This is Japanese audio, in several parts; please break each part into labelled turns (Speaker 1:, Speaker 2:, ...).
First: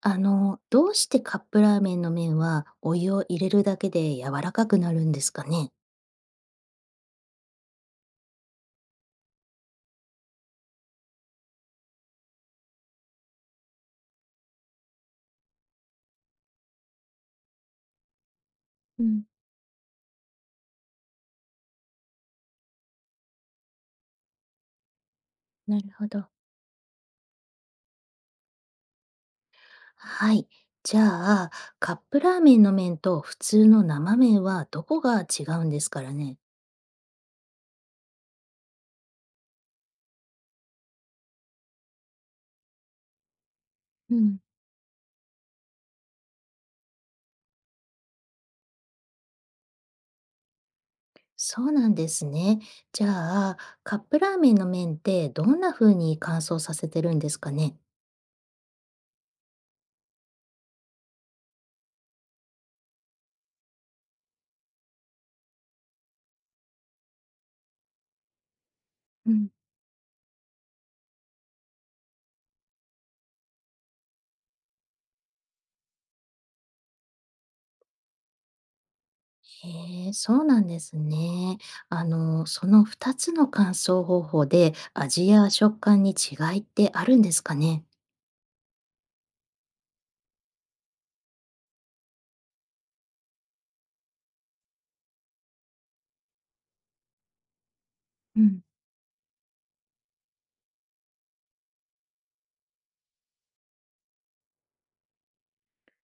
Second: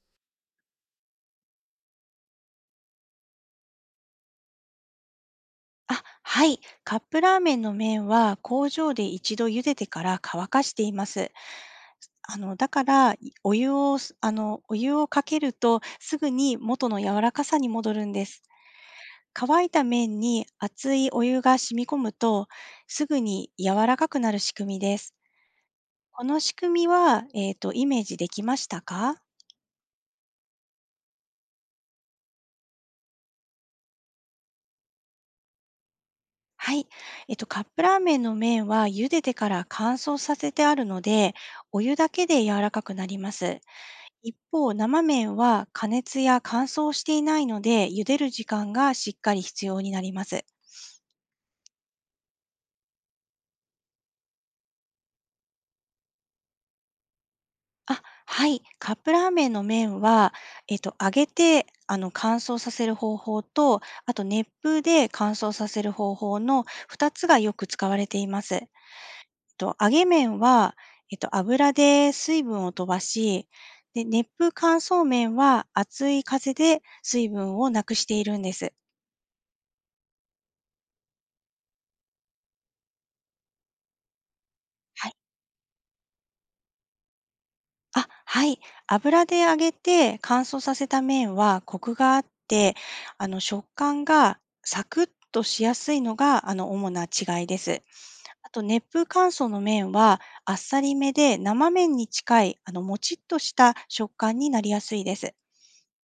Speaker 1: どうしてカップラーメンの麺はお湯を入れるだけで柔らかくなるんですかね？
Speaker 2: あ、はい。カップラーメンの麺は工場で一度茹でてから乾かしています。あの、だから、いお湯をす、あの、お湯をかけるとすぐに元の柔らかさに戻るんです。
Speaker 1: うん、
Speaker 2: 乾いた麺に熱いお湯が染み込むと、すぐに柔らかくなる仕組みです。
Speaker 1: なるほ
Speaker 2: こ
Speaker 1: ど。
Speaker 2: の仕組みは、イメージできましたか？
Speaker 1: はい。じゃあ、カップラーメンの麺と普通の生麺はどこが違うんですからね。
Speaker 2: はい。カップラーメンの麺は茹でてから乾燥させてあるので、お湯だけで柔らかくなります。
Speaker 1: う
Speaker 2: 一
Speaker 1: ん。
Speaker 2: 方、生麺は加熱や乾燥していないので、茹でる時間がしっかり必要になります。
Speaker 1: そうなんですね。じゃあ、カップラーメンの麺ってどんな風に乾燥させてるんですかね？
Speaker 2: あ、はい。カップラーメンの麺は、揚げて、乾燥させる方法と、あと熱風で乾燥させる方法の2つがよく使われています。揚げ麺は、油で水分を飛ばし、で、熱風乾燥麺は熱い風で水分をなくしているんです。
Speaker 1: へえ、そうなんですね。その2つの乾燥方法で
Speaker 2: はい。
Speaker 1: 味や食感に違いってあるんですかね？
Speaker 2: あ、はい。油で揚げて乾燥させた麺はコクがあって、食感がサクッとしやすいのが主な違いです。
Speaker 1: う
Speaker 2: あ
Speaker 1: ん。
Speaker 2: と熱風乾燥の麺はあっさりめで生麺に近いもちっとした食感になりやすいです。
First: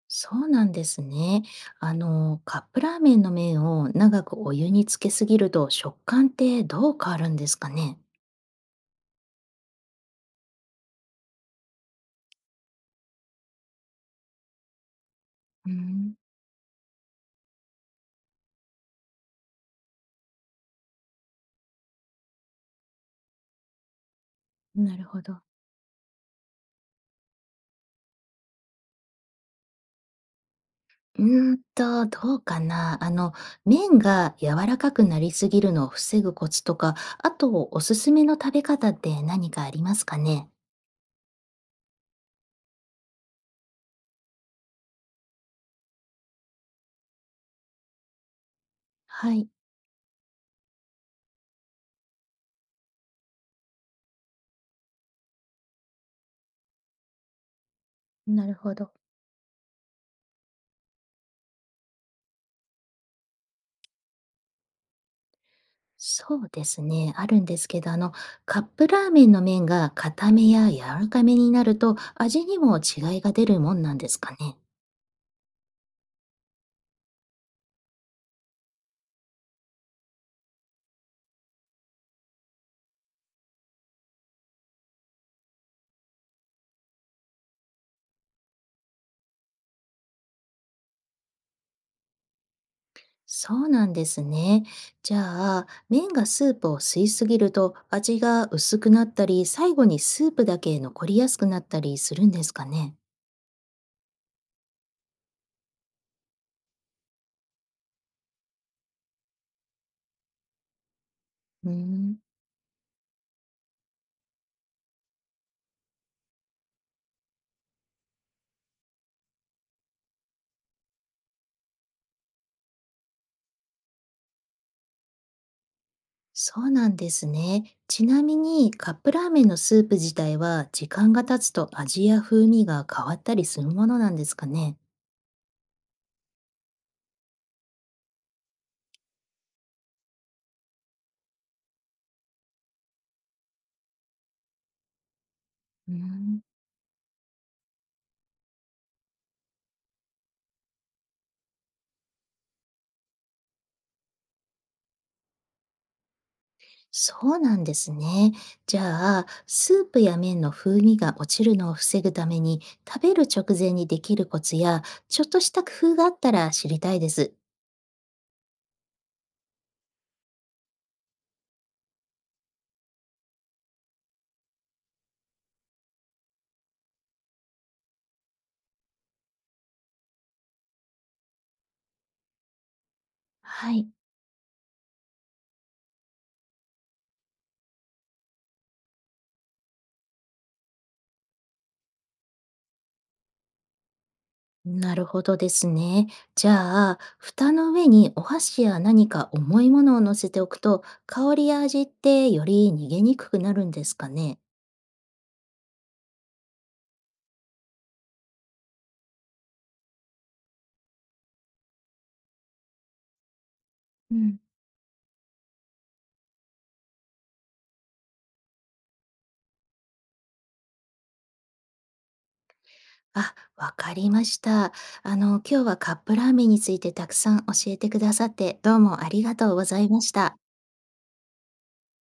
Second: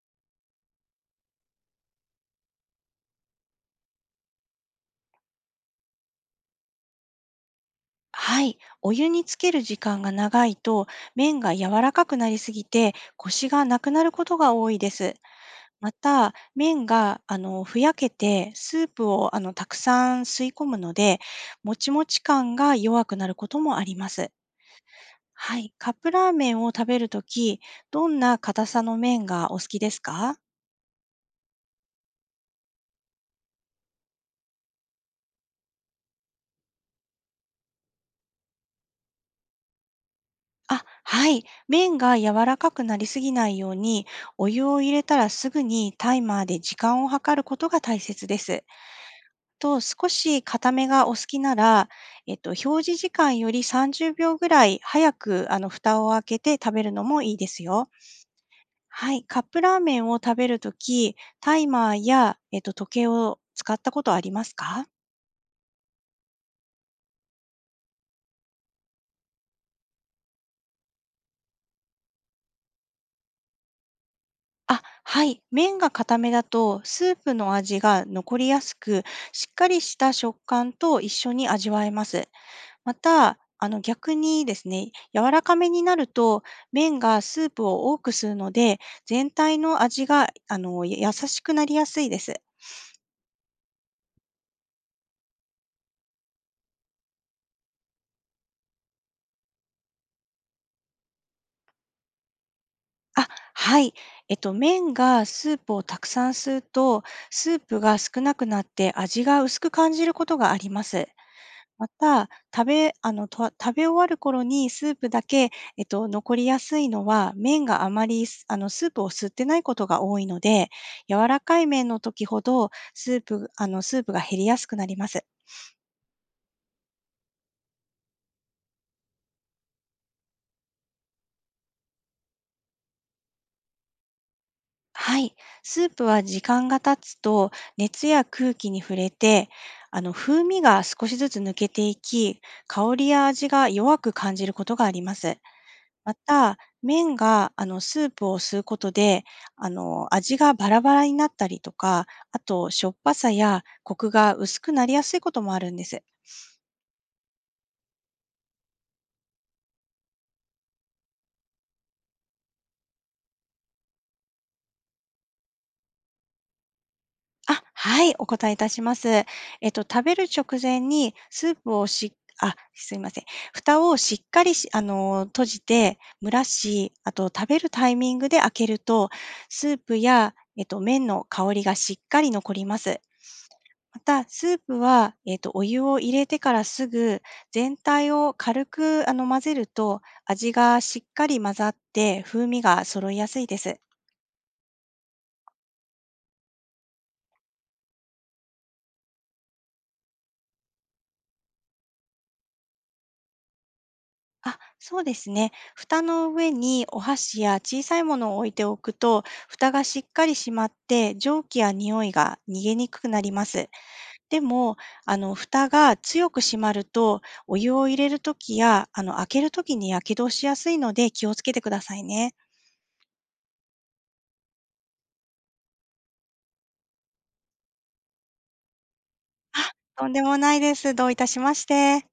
Speaker 1: そうなんですね。カップラーメンの麺を長くお湯につけすぎると食感ってどう変わるんですかね？
Speaker 2: はい。お湯につける時間が長いと麺が柔らかくなりすぎてコシがなくなることが多いです。
Speaker 1: うー
Speaker 2: ま
Speaker 1: ん、
Speaker 2: た、麺が、ふやけて、スープを、たくさん吸い込むので、もちもち感が弱くなることもあります。
Speaker 1: なるほど。
Speaker 2: はい。カップラーメンを食べるとき、どんな硬さの麺がお好きですか？
Speaker 1: うどうかな。麺が柔らかくなりすぎるのを防ぐコツとか、あとおすすめの食べ方って何かありますかね？
Speaker 2: あ、はい。麺が柔らかくなりすぎないように、お湯を入れたらすぐにタイマーで時間を計ることが大切です。
Speaker 1: はい。
Speaker 2: と、少し固めがお好きなら、表示時間より30秒ぐらい早く、蓋を開けて食べるのもいいですよ。
Speaker 1: なるほど。
Speaker 2: はい、カップラーメンを食べるとき、タイマーや、時計を使ったことありますか？
Speaker 1: そうですね、あるんですけど、カップラーメンの麺が固めや柔らかめになると味にも違いが出るもんなんですかね。
Speaker 2: あ、はい。麺が固めだと、スープの味が残りやすく、しっかりした食感と一緒に味わえます。また、逆にですね、柔らかめになると、麺がスープを多く吸うので、全体の味が、優しくなりやすいです。
Speaker 1: そうなんですね。じゃあ、麺がスープを吸いすぎると味が薄くなったり、最後にスープだけ残りやすくなったりするんですかね。
Speaker 2: あ、はい。麺がスープをたくさん吸うと、スープが少なくなって味が薄く感じることがあります。
Speaker 1: うー
Speaker 2: ま
Speaker 1: ん、
Speaker 2: た、食べあの、と食べ終わる頃にスープだけ、残りやすいのは、麺があまり、すあの、スープを吸ってないことが多いので、柔らかい麺の時ほど、スープが減りやすくなります。
Speaker 1: そうなんですね。ちなみに、カップラーメンのスープ自体は時間が経つと味や風味が変わったりするものなんですかね。
Speaker 2: はい。スープは時間が経つと、熱や空気に触れて、風味が少しずつ抜けていき、香りや味が弱く感じることがあります。
Speaker 1: うー
Speaker 2: ま
Speaker 1: ん、
Speaker 2: た、麺が、スープを吸うことで、味がバラバラになったりとか、あと、しょっぱさやコクが薄くなりやすいこともあるんです。
Speaker 1: そうなんですね。じゃあ、スープや麺の風味が落ちるのを防ぐために、食べる直前にできるコツや、ちょっとした工夫があったら知りたいです。
Speaker 2: あ、はい、お答えいたします。食べる直前にスープをしあ、すいません。蓋をしっかりし、閉じて蒸らし、あと食べるタイミングで開けると、スープや、麺の香りがしっかり残ります。
Speaker 1: はい。
Speaker 2: また、スープは、お湯を入れてからすぐ、全体を軽く、混ぜると、味がしっかり混ざって、風味が揃いやすいです。
Speaker 1: なるほどですね。じゃあ、蓋の上にお箸や何か重いものを乗せておくと、香りや味ってより逃げにくくなるんですかね。
Speaker 2: あ、そうですね。蓋の上にお箸や小さいものを置いておくと、蓋がしっかり閉まって、蒸気や匂いが逃げにくくなります。
Speaker 1: うん。
Speaker 2: でも、蓋が強く閉まると、お湯を入れるときや、開けるときに火傷しやすいので気をつけてくださいね。
Speaker 1: あ、わかりました。今日はカップラーメンについてたくさん教えてくださって、どうもありがとうご
Speaker 2: あ、
Speaker 1: ざいま
Speaker 2: とん
Speaker 1: し
Speaker 2: でも
Speaker 1: た。
Speaker 2: ないです。どういたしまして。